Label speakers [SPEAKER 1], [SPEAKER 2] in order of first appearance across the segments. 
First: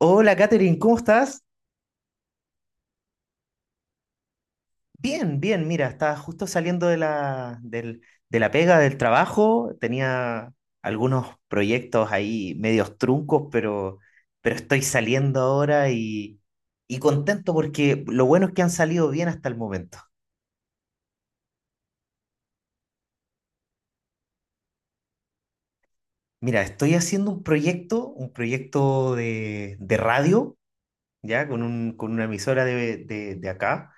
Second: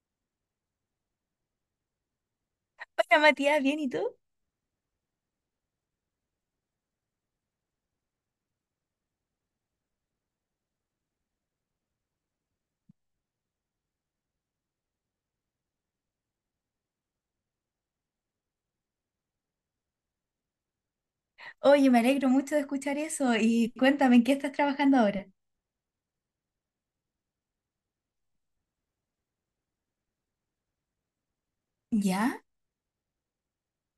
[SPEAKER 1] Hola, Katherine, ¿cómo estás?
[SPEAKER 2] Hola Matías, ¿bien y tú?
[SPEAKER 1] Bien, bien, mira, estaba justo saliendo de la pega, del trabajo, tenía algunos proyectos ahí medios truncos, pero estoy saliendo ahora y contento porque lo bueno es que han salido bien hasta el momento.
[SPEAKER 2] Oye, me alegro mucho de escuchar eso y cuéntame, ¿en qué estás trabajando ahora?
[SPEAKER 1] Mira, estoy haciendo un proyecto de radio, ya, con una
[SPEAKER 2] ¿Ya?
[SPEAKER 1] emisora de acá,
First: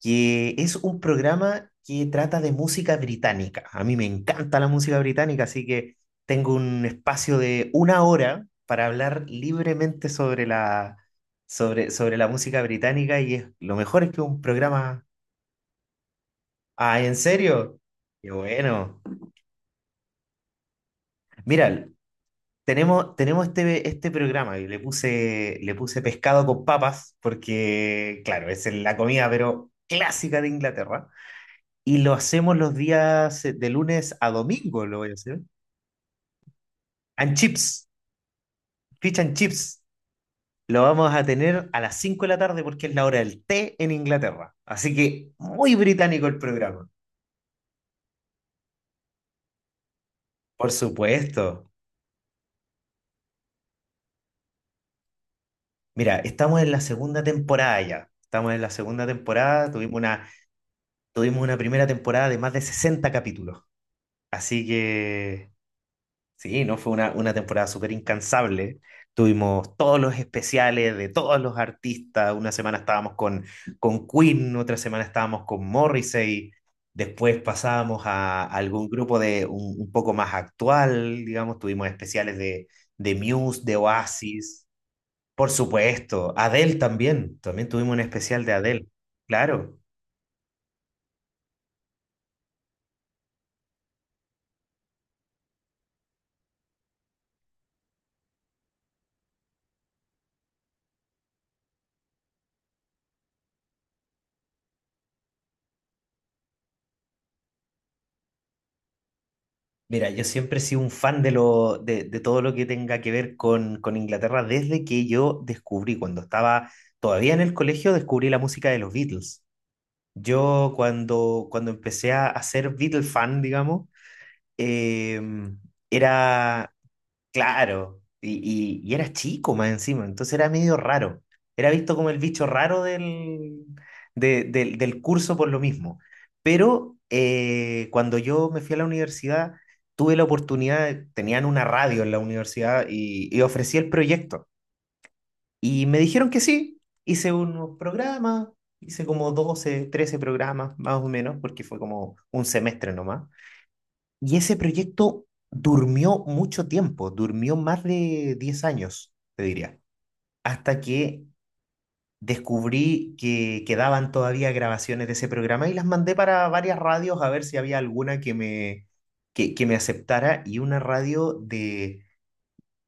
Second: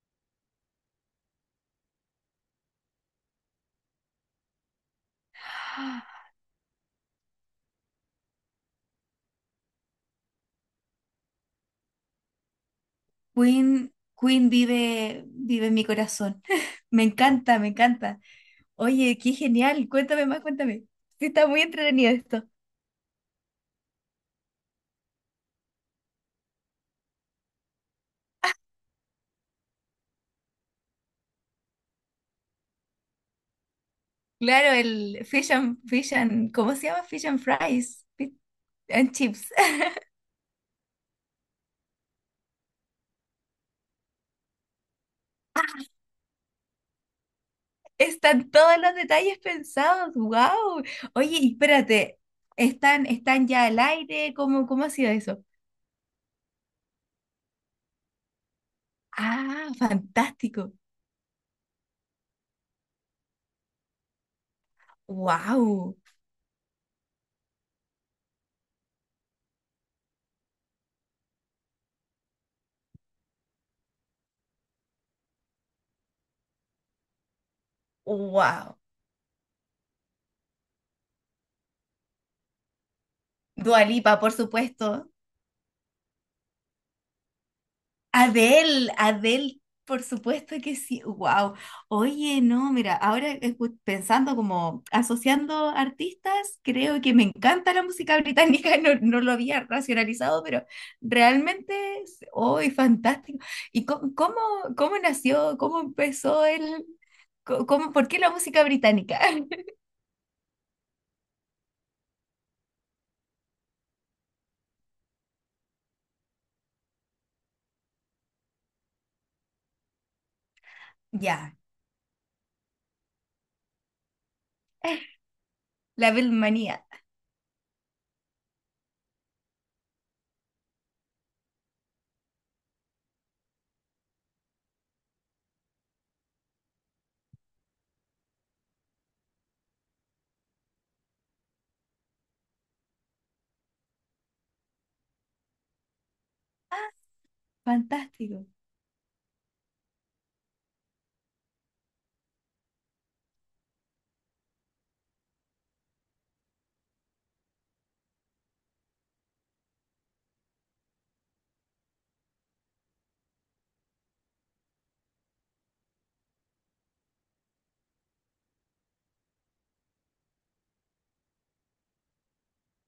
[SPEAKER 1] que es un programa que trata de música británica. A mí me encanta la música británica, así que
[SPEAKER 2] Ah,
[SPEAKER 1] tengo un espacio de una hora para hablar libremente sobre sobre la música británica y es, lo
[SPEAKER 2] Queen,
[SPEAKER 1] mejor es que un
[SPEAKER 2] Queen
[SPEAKER 1] programa...
[SPEAKER 2] vive, vive en mi corazón.
[SPEAKER 1] Ah,
[SPEAKER 2] Me
[SPEAKER 1] ¿en
[SPEAKER 2] encanta, me
[SPEAKER 1] serio?
[SPEAKER 2] encanta.
[SPEAKER 1] Qué bueno.
[SPEAKER 2] Oye, qué genial, cuéntame más, cuéntame. Sí, está muy
[SPEAKER 1] Mira,
[SPEAKER 2] entretenido esto.
[SPEAKER 1] este programa y le puse pescado con papas porque, claro, es la comida, pero clásica de Inglaterra. Y lo hacemos los días de lunes a
[SPEAKER 2] Claro,
[SPEAKER 1] domingo, lo voy a
[SPEAKER 2] el
[SPEAKER 1] hacer.
[SPEAKER 2] ¿cómo se llama? Fish
[SPEAKER 1] And
[SPEAKER 2] and
[SPEAKER 1] chips,
[SPEAKER 2] fries, fish and
[SPEAKER 1] fish and
[SPEAKER 2] chips.
[SPEAKER 1] chips. Lo vamos a tener a las 5 de la tarde porque es la hora del té en Inglaterra. Así que muy británico el programa.
[SPEAKER 2] Están todos los detalles pensados,
[SPEAKER 1] Por
[SPEAKER 2] wow. Oye, y
[SPEAKER 1] supuesto.
[SPEAKER 2] espérate, ¿están ya al aire? ¿Cómo ha sido eso?
[SPEAKER 1] Mira, estamos en la segunda temporada ya. Estamos en la segunda
[SPEAKER 2] Ah,
[SPEAKER 1] temporada.
[SPEAKER 2] fantástico.
[SPEAKER 1] Tuvimos una primera temporada de más de 60 capítulos. Así que
[SPEAKER 2] Wow,
[SPEAKER 1] sí, no fue una temporada súper incansable. Tuvimos todos los especiales de todos los artistas. Una semana estábamos con Queen, otra semana estábamos con Morrissey. Después pasábamos a
[SPEAKER 2] wow.
[SPEAKER 1] algún grupo un poco más actual, digamos. Tuvimos especiales de Muse, de
[SPEAKER 2] Dua Lipa, por
[SPEAKER 1] Oasis,
[SPEAKER 2] supuesto.
[SPEAKER 1] por supuesto. Adele también. También tuvimos un especial de Adele.
[SPEAKER 2] Adele, Adele,
[SPEAKER 1] Claro.
[SPEAKER 2] por supuesto que sí. Wow. Oye, no, mira, pensando como asociando artistas, creo que me encanta la música británica. No, no lo había racionalizado, pero realmente, hoy fantástico. ¿Y co- cómo, nació, ¿cómo empezó el, por qué la música británica?
[SPEAKER 1] Mira, yo siempre he sido un fan de todo lo que tenga que ver con Inglaterra desde que yo descubrí, cuando estaba todavía en el colegio, descubrí la música de los Beatles. Yo
[SPEAKER 2] Ya,
[SPEAKER 1] cuando empecé a ser Beatle fan, digamos, eh,
[SPEAKER 2] la
[SPEAKER 1] era,
[SPEAKER 2] Beatlemanía.
[SPEAKER 1] claro, y era chico más encima, entonces era medio raro. Era visto como el bicho raro del curso por lo mismo. Pero cuando yo me fui a la universidad, tuve la oportunidad, tenían una radio en la universidad y ofrecí el proyecto. Y me dijeron que sí, hice unos
[SPEAKER 2] Fantástico.
[SPEAKER 1] programas, hice como 12 13 programas más o menos, porque fue como un semestre nomás. Y ese proyecto durmió mucho tiempo, durmió más de 10 años, te diría, hasta que descubrí que quedaban todavía grabaciones de ese programa y las mandé para varias radios a ver si había alguna que me aceptara y una radio de,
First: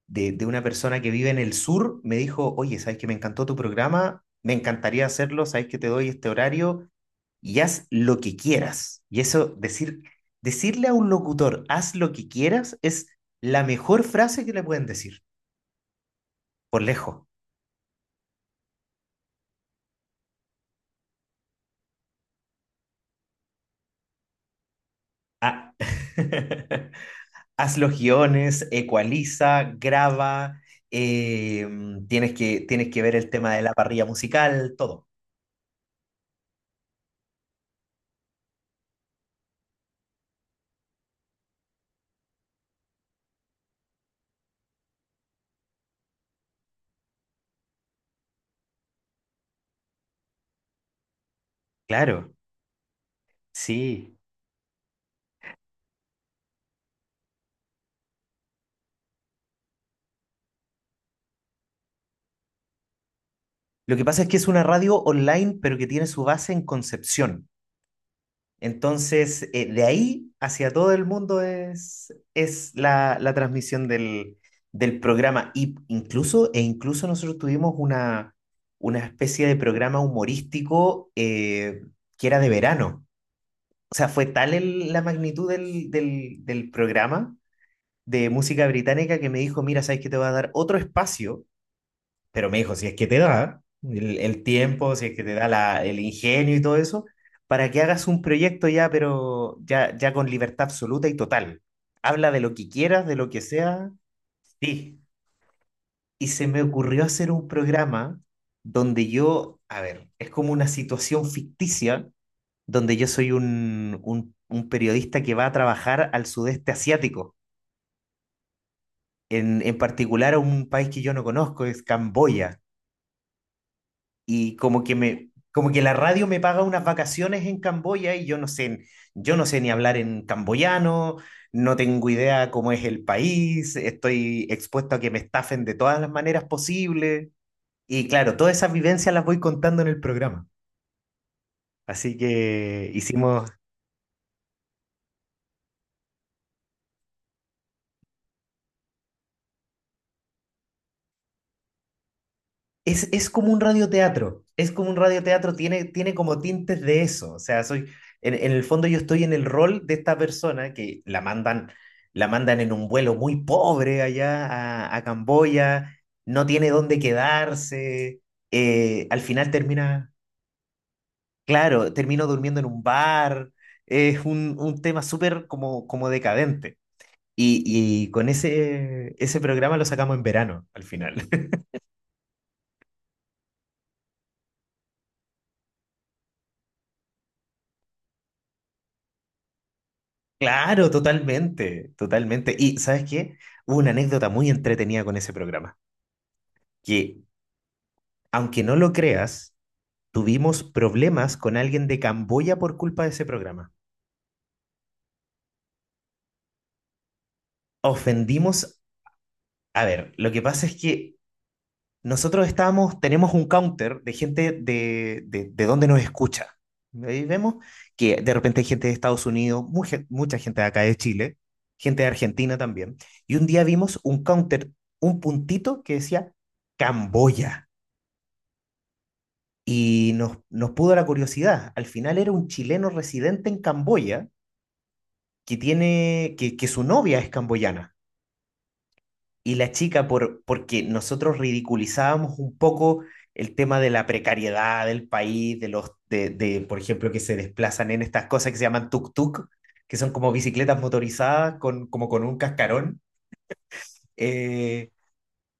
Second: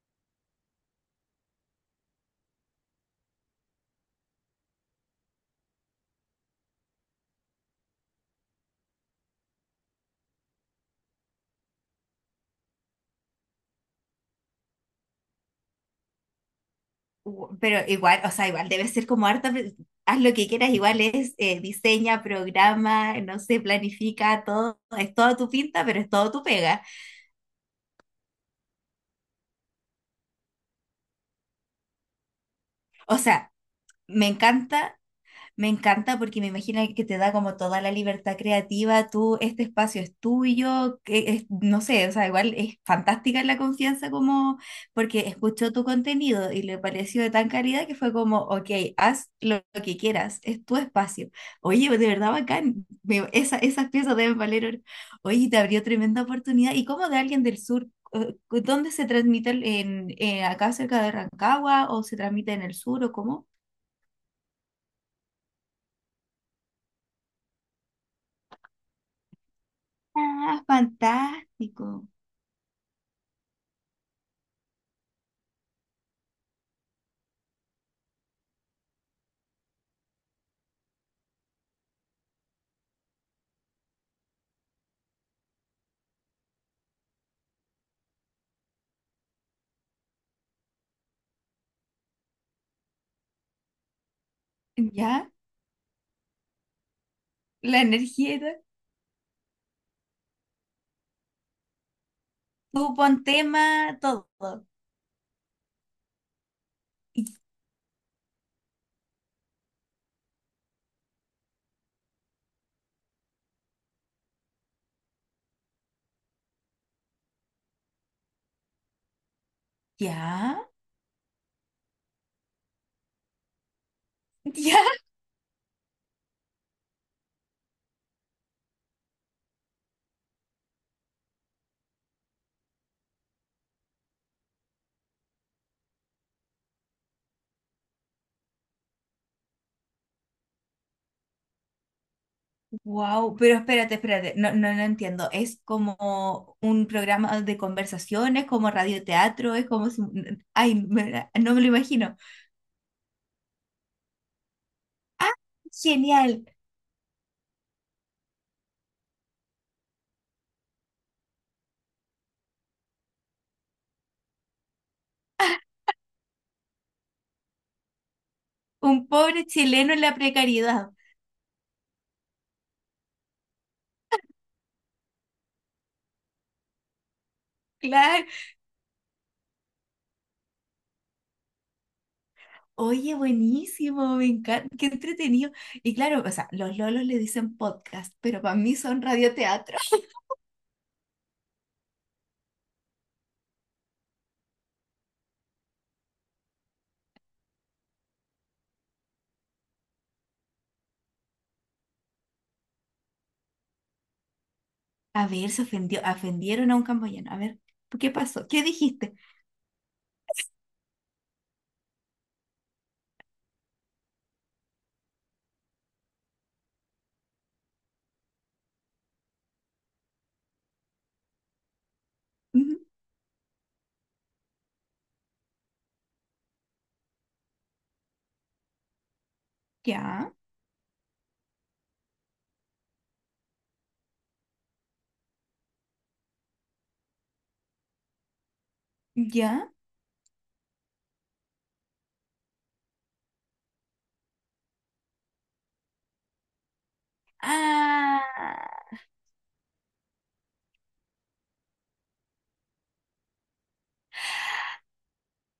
[SPEAKER 1] de, de una persona que vive en el sur me dijo, oye, ¿sabes que me encantó tu programa? Me encantaría hacerlo. ¿Sabes que te doy este horario y haz lo que quieras? Y eso, decirle a un locutor, haz lo que quieras, es la mejor frase que le pueden decir, por lejos.
[SPEAKER 2] Pero igual, o sea, igual debe ser como harta, haz lo que quieras, igual es diseña, programa, no sé, planifica, todo, es todo tu
[SPEAKER 1] Ah.
[SPEAKER 2] pinta, pero es todo tu pega.
[SPEAKER 1] Haz los guiones, ecualiza, graba, eh, tienes que ver
[SPEAKER 2] O
[SPEAKER 1] el
[SPEAKER 2] sea,
[SPEAKER 1] tema de la parrilla
[SPEAKER 2] me
[SPEAKER 1] musical,
[SPEAKER 2] encanta.
[SPEAKER 1] todo.
[SPEAKER 2] Me encanta porque me imagino que te da como toda la libertad creativa, tú, este espacio es tuyo, que no sé, o sea, igual es fantástica la confianza, como porque escuchó tu contenido y le pareció de tan calidad que fue como, ok, haz lo que quieras, es tu espacio. Oye, de verdad
[SPEAKER 1] Claro,
[SPEAKER 2] bacán, esas
[SPEAKER 1] sí.
[SPEAKER 2] piezas deben valer oro. Oye, te abrió tremenda oportunidad. ¿Y cómo de alguien del sur? eh, ¿Dónde se transmite? ¿En, acá cerca de Rancagua o se transmite en el sur o cómo?
[SPEAKER 1] Lo que pasa es que es una radio online, pero que tiene su base en Concepción. Entonces, de ahí
[SPEAKER 2] Ah,
[SPEAKER 1] hacia todo el mundo
[SPEAKER 2] fantástico.
[SPEAKER 1] es la transmisión del programa. E incluso nosotros tuvimos una especie de programa humorístico que era de verano. O sea, fue tal la magnitud del programa de música británica que me dijo, mira, ¿sabes qué? Te voy a dar otro espacio, pero me dijo, si es que te da el tiempo, si es que
[SPEAKER 2] ¿Ya?
[SPEAKER 1] te da el ingenio y todo eso, para que
[SPEAKER 2] La
[SPEAKER 1] hagas un
[SPEAKER 2] energía y todo.
[SPEAKER 1] proyecto ya, pero ya con libertad absoluta y total. Habla de lo que
[SPEAKER 2] Tú
[SPEAKER 1] quieras,
[SPEAKER 2] pon
[SPEAKER 1] de lo que
[SPEAKER 2] tema,
[SPEAKER 1] sea.
[SPEAKER 2] todo.
[SPEAKER 1] Sí. Y se me ocurrió
[SPEAKER 2] Y-
[SPEAKER 1] hacer un programa donde yo, a ver, es como una situación ficticia, donde yo soy un periodista que va a trabajar al sudeste asiático, en particular a un
[SPEAKER 2] ¿Ya?
[SPEAKER 1] país que yo no conozco, es Camboya. Y
[SPEAKER 2] ¿Ya?
[SPEAKER 1] como que me, como que la radio me paga unas vacaciones en Camboya y yo no sé ni hablar en camboyano, no tengo idea cómo es el país, estoy expuesto a que me estafen de todas las maneras posibles. Y claro, todas esas vivencias las voy contando en el programa. Así que
[SPEAKER 2] Wow,
[SPEAKER 1] hicimos.
[SPEAKER 2] pero espérate, espérate. No, no, no entiendo. ¿Es como un programa de conversaciones, como radioteatro? Es como... si- Ay, no me lo imagino.
[SPEAKER 1] Es como un radioteatro, es como un
[SPEAKER 2] ¡Ah,
[SPEAKER 1] radioteatro, tiene como
[SPEAKER 2] genial!
[SPEAKER 1] tintes de eso, o sea, soy, en el fondo yo estoy en el rol de esta persona que la mandan en un vuelo muy pobre allá a Camboya, no tiene dónde quedarse,
[SPEAKER 2] Un
[SPEAKER 1] al
[SPEAKER 2] pobre
[SPEAKER 1] final
[SPEAKER 2] chileno en
[SPEAKER 1] termina,
[SPEAKER 2] la precariedad.
[SPEAKER 1] claro, termino durmiendo en un bar, es un tema súper como, como decadente. Y
[SPEAKER 2] Claro.
[SPEAKER 1] con ese programa lo sacamos en verano, al final.
[SPEAKER 2] Oye, buenísimo, me encanta. Qué entretenido. Y claro, o sea, los lolos le dicen podcast, pero para mí son radioteatro.
[SPEAKER 1] Claro, totalmente, totalmente. Y ¿sabes qué? Hubo una anécdota muy entretenida con ese programa, que aunque no lo creas, tuvimos problemas con alguien de Camboya por culpa de ese programa.
[SPEAKER 2] A ver, se ofendió, ofendieron a un camboyano. A ver, ¿qué pasó? ¿Qué
[SPEAKER 1] Ofendimos,
[SPEAKER 2] dijiste?
[SPEAKER 1] a ver, lo que pasa es que nosotros estamos, tenemos un counter de gente de donde nos escucha. Ahí vemos que de repente hay gente de Estados Unidos, mucha gente de acá de Chile, gente de Argentina
[SPEAKER 2] Ujú.
[SPEAKER 1] también. Y un día vimos un counter, un puntito que decía Camboya.
[SPEAKER 2] Ya,
[SPEAKER 1] Nos pudo la curiosidad. Al final era un chileno residente en Camboya que su novia es camboyana. Y la
[SPEAKER 2] ya.
[SPEAKER 1] chica por, porque nosotros ridiculizábamos un poco el tema de la precariedad del país, de los, de, por ejemplo, que se desplazan en estas cosas que se llaman
[SPEAKER 2] Ah,
[SPEAKER 1] tuk-tuk, que son como bicicletas motorizadas con, como con un cascarón. Eh,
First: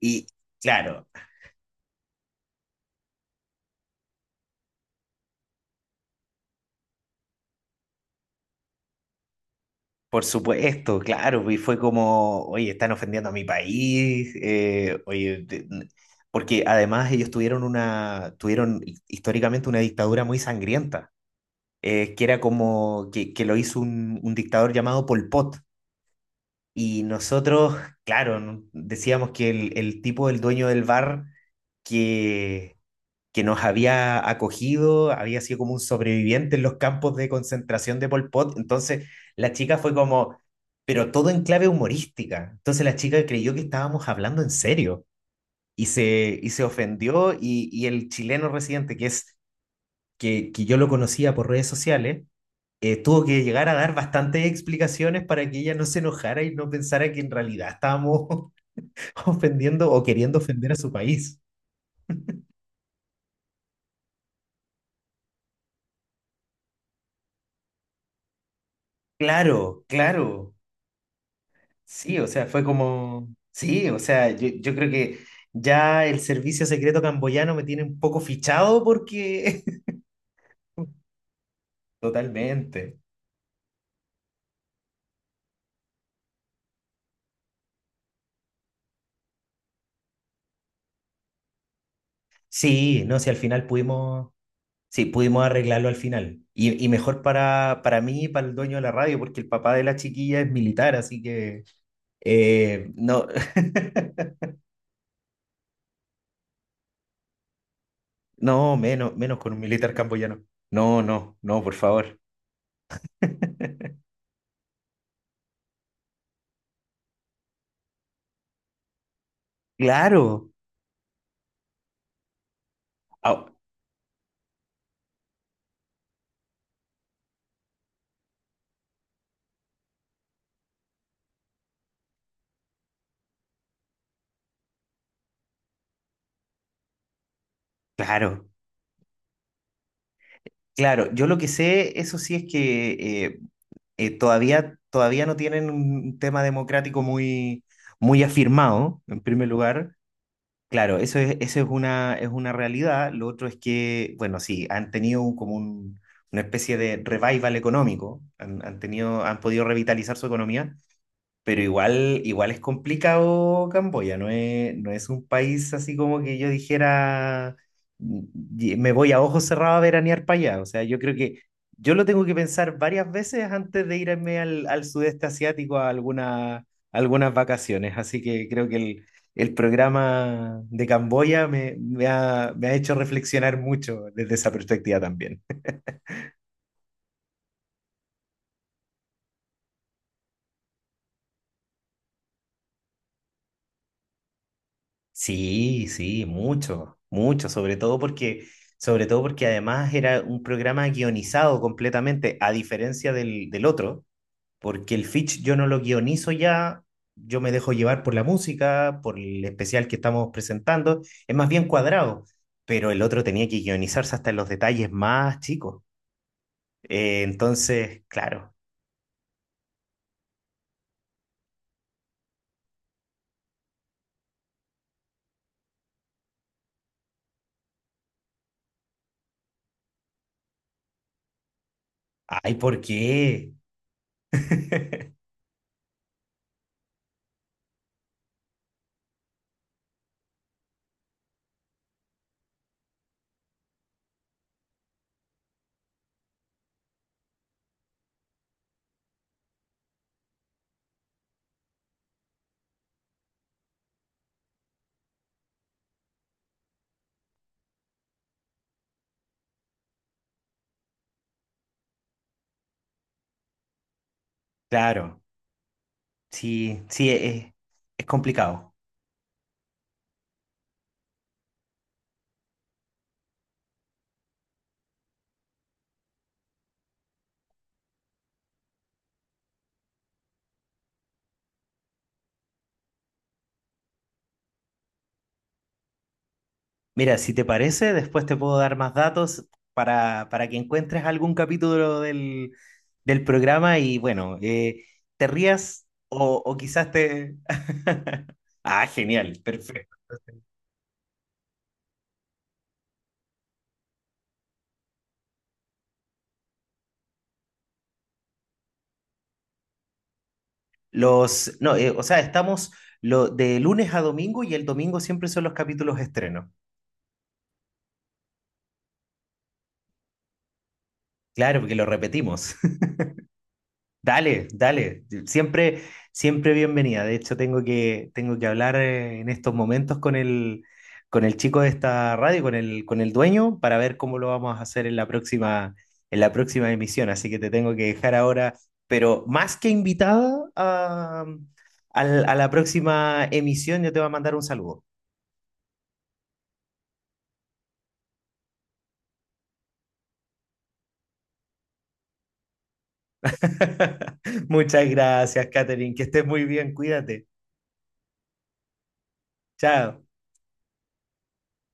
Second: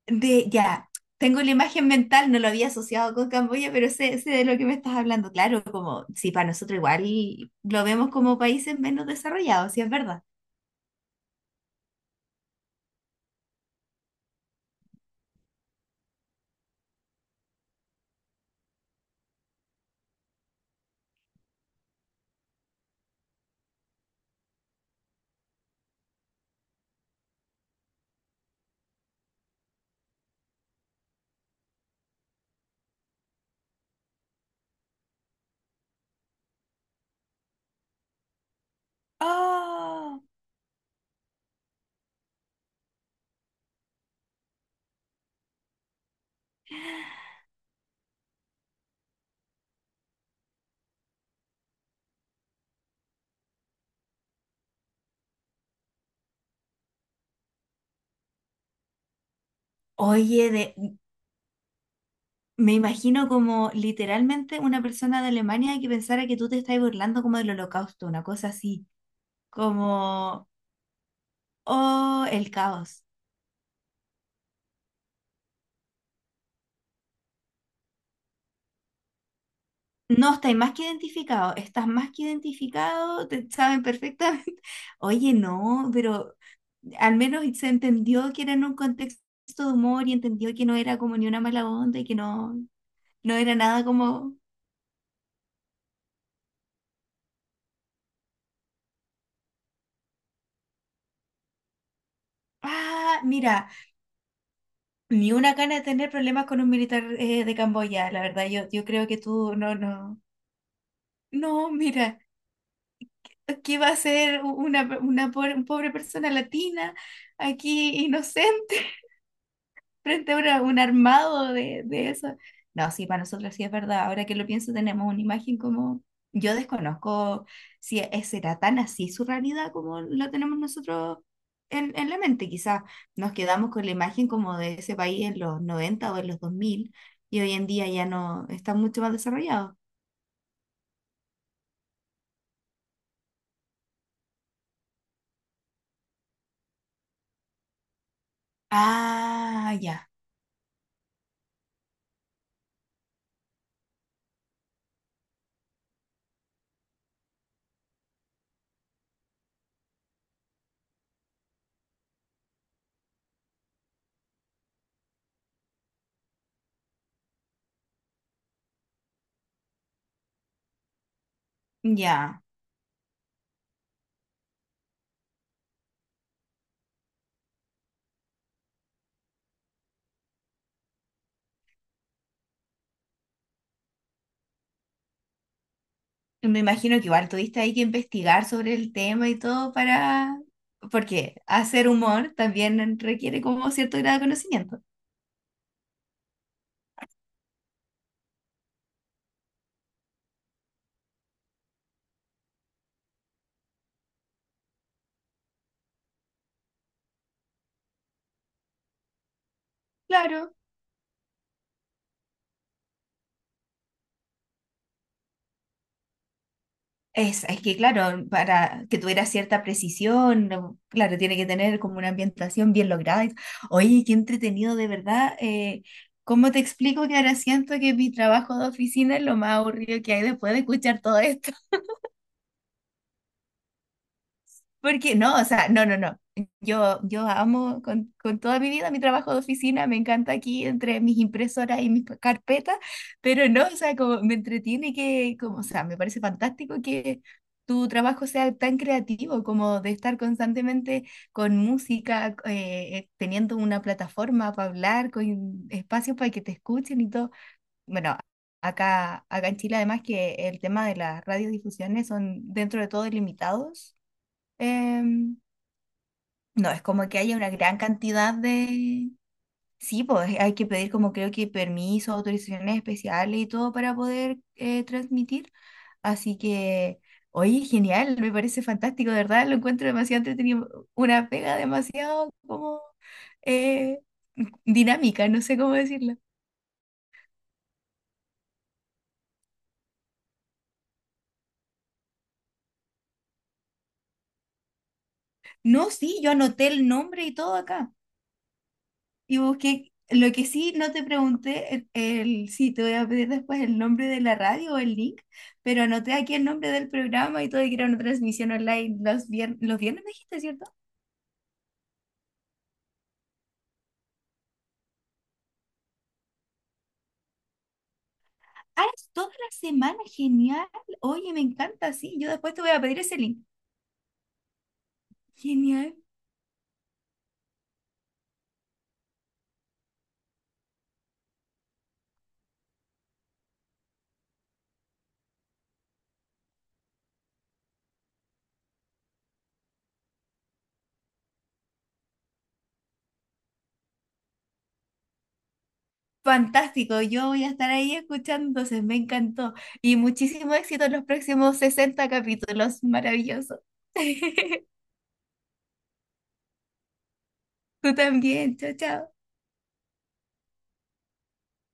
[SPEAKER 1] y
[SPEAKER 2] de, ya.
[SPEAKER 1] claro,
[SPEAKER 2] Tengo la imagen mental, no lo había asociado con Camboya, pero sé, sé de lo que me estás hablando. Claro, como si para nosotros igual lo vemos como países menos desarrollados, si es verdad.
[SPEAKER 1] por supuesto, claro, y fue como, oye, están ofendiendo a mi país, porque además ellos tuvieron históricamente una dictadura muy sangrienta, que era como que lo hizo un dictador llamado Pol Pot. Y nosotros, claro, decíamos que el tipo, el dueño del bar, que, que nos había acogido, había sido como un sobreviviente en los campos de concentración de Pol Pot. Entonces, la chica fue
[SPEAKER 2] Oh,
[SPEAKER 1] como, pero todo en clave humorística. Entonces, la chica creyó que estábamos hablando en serio y se ofendió. Y el chileno residente, que es que yo lo conocía por redes sociales, tuvo que llegar a dar bastantes explicaciones para que ella no se enojara y no pensara que en realidad estábamos ofendiendo o queriendo
[SPEAKER 2] oye,
[SPEAKER 1] ofender a su
[SPEAKER 2] de,
[SPEAKER 1] país.
[SPEAKER 2] me imagino como literalmente una persona de Alemania que pensara que tú te estás burlando como del holocausto, una cosa así,
[SPEAKER 1] Claro,
[SPEAKER 2] como,
[SPEAKER 1] claro. Sí, o
[SPEAKER 2] oh,
[SPEAKER 1] sea,
[SPEAKER 2] el
[SPEAKER 1] fue
[SPEAKER 2] caos.
[SPEAKER 1] como... Sí, o sea, yo creo que ya el servicio secreto camboyano me tiene un poco fichado porque...
[SPEAKER 2] No, estáis más que identificado, estás más que
[SPEAKER 1] Totalmente.
[SPEAKER 2] identificado, te saben perfectamente. Oye, no, pero al menos se entendió que era en un contexto de humor, y entendió que no era como ni una mala onda y que no,
[SPEAKER 1] Sí, no, si
[SPEAKER 2] no
[SPEAKER 1] al
[SPEAKER 2] era
[SPEAKER 1] final
[SPEAKER 2] nada
[SPEAKER 1] pudimos...
[SPEAKER 2] como,
[SPEAKER 1] Sí, pudimos arreglarlo al final. Y mejor para mí y para el dueño de la radio, porque el papá de la chiquilla es militar, así que...
[SPEAKER 2] ah,
[SPEAKER 1] no,
[SPEAKER 2] mira, ni una gana de tener problemas con un militar de Camboya, la verdad, yo,
[SPEAKER 1] no,
[SPEAKER 2] yo creo
[SPEAKER 1] menos,
[SPEAKER 2] que
[SPEAKER 1] menos con
[SPEAKER 2] tú,
[SPEAKER 1] un
[SPEAKER 2] no,
[SPEAKER 1] militar
[SPEAKER 2] no,
[SPEAKER 1] camboyano. No, no, no,
[SPEAKER 2] no,
[SPEAKER 1] por favor.
[SPEAKER 2] mira, ¿qué va a ser una, una pobre persona latina aquí inocente frente a
[SPEAKER 1] Claro,
[SPEAKER 2] un armado de eso? No, sí, para
[SPEAKER 1] au-
[SPEAKER 2] nosotros sí es verdad. Ahora que lo pienso, tenemos una imagen como... Yo desconozco si será tan así su realidad como lo tenemos nosotros en la mente. Quizás nos quedamos con la imagen como de ese país en los 90 o en los 2000, y hoy en día ya no
[SPEAKER 1] claro,
[SPEAKER 2] está mucho más desarrollado.
[SPEAKER 1] claro. Yo lo que sé, eso sí, es que todavía no tienen un tema democrático muy afirmado, en primer
[SPEAKER 2] Ah,
[SPEAKER 1] lugar.
[SPEAKER 2] ya,
[SPEAKER 1] Claro, eso es una realidad. Lo otro es que, bueno, sí, han tenido una especie de revival económico, han tenido, han podido revitalizar su economía, pero igual, igual es complicado Camboya, no es un país así como que yo dijera: "Mm, me voy a ojos cerrados a veranear para allá". O sea, yo creo que yo lo tengo que
[SPEAKER 2] ya.
[SPEAKER 1] pensar varias veces antes de irme al, al sudeste asiático a algunas vacaciones. Así que creo que el programa de Camboya me ha hecho reflexionar mucho desde esa perspectiva también.
[SPEAKER 2] Me imagino que igual tuviste ahí que investigar sobre el tema y todo para... Porque hacer humor también requiere como cierto grado de conocimiento.
[SPEAKER 1] Sí, sí, mucho, mucho, sobre todo porque además era un programa guionizado completamente, a diferencia del otro, porque el Fitch yo no lo guionizo ya, yo me dejo llevar por la música, por el especial que estamos
[SPEAKER 2] Claro.
[SPEAKER 1] presentando, es más bien cuadrado, pero el otro tenía que guionizarse hasta en los detalles más chicos.
[SPEAKER 2] Es que,
[SPEAKER 1] Entonces,
[SPEAKER 2] claro,
[SPEAKER 1] claro,
[SPEAKER 2] para que tuviera cierta precisión, no, claro, tiene que tener como una ambientación bien lograda. Oye, qué entretenido, de verdad. ¿Cómo te explico que ahora siento que mi trabajo de oficina es lo más aburrido que hay después de escuchar todo esto?
[SPEAKER 1] ay, ¿por qué?
[SPEAKER 2] Porque no, o sea, no, no, no. Yo amo con toda mi vida mi trabajo de oficina, me encanta aquí entre mis impresoras y mis carpetas, pero no, o sea, como me entretiene que, como, o sea, me parece fantástico que tu trabajo sea tan creativo, como de estar constantemente con música, teniendo una plataforma para hablar, con espacios para que te escuchen y todo. Bueno, acá en Chile además que el tema de las radiodifusiones son dentro de todo ilimitados,
[SPEAKER 1] Claro,
[SPEAKER 2] em, no,
[SPEAKER 1] sí,
[SPEAKER 2] es
[SPEAKER 1] sí,
[SPEAKER 2] como que haya una gran
[SPEAKER 1] es
[SPEAKER 2] cantidad
[SPEAKER 1] complicado.
[SPEAKER 2] de... Sí, pues hay que pedir como creo que permisos, autorizaciones especiales y todo para poder transmitir. Así que, oye, genial, me parece fantástico, de verdad, lo encuentro demasiado entretenido, una pega demasiado como eh, dinámica, no sé cómo decirlo.
[SPEAKER 1] Mira, si te parece, después te puedo dar más datos para que encuentres algún capítulo del programa y bueno, te rías
[SPEAKER 2] No, sí, yo
[SPEAKER 1] o
[SPEAKER 2] anoté el
[SPEAKER 1] quizás
[SPEAKER 2] nombre y
[SPEAKER 1] te...
[SPEAKER 2] todo acá.
[SPEAKER 1] Ah,
[SPEAKER 2] Y
[SPEAKER 1] genial,
[SPEAKER 2] busqué,
[SPEAKER 1] perfecto.
[SPEAKER 2] lo que sí no te pregunté, sí, te voy a pedir después el nombre de la radio o el link, pero anoté aquí el nombre del programa y todo, y que era una transmisión online los, los viernes, me dijiste, ¿cierto?
[SPEAKER 1] Los, no, o sea, estamos lo, de lunes a domingo y el domingo siempre son los capítulos estreno.
[SPEAKER 2] Ah, es toda la semana, genial. Oye, me
[SPEAKER 1] Claro, porque lo
[SPEAKER 2] encanta, sí, yo después
[SPEAKER 1] repetimos.
[SPEAKER 2] te voy a pedir ese link.
[SPEAKER 1] Dale, dale. Siempre,
[SPEAKER 2] Genial.
[SPEAKER 1] siempre bienvenida. De hecho, tengo que hablar en estos momentos con el chico de esta radio, con el dueño, para ver cómo lo vamos a hacer en la próxima emisión. Así que te tengo que dejar ahora, pero más que invitada a, a la próxima emisión, yo te voy a mandar un saludo.
[SPEAKER 2] Fantástico, yo voy a estar ahí escuchando, entonces me encantó. Y muchísimo éxito en los próximos 60 capítulos, maravilloso.
[SPEAKER 1] Muchas gracias, Catherine. Que estés muy bien. Cuídate.
[SPEAKER 2] Tú también, chao, chao.
[SPEAKER 1] Chao.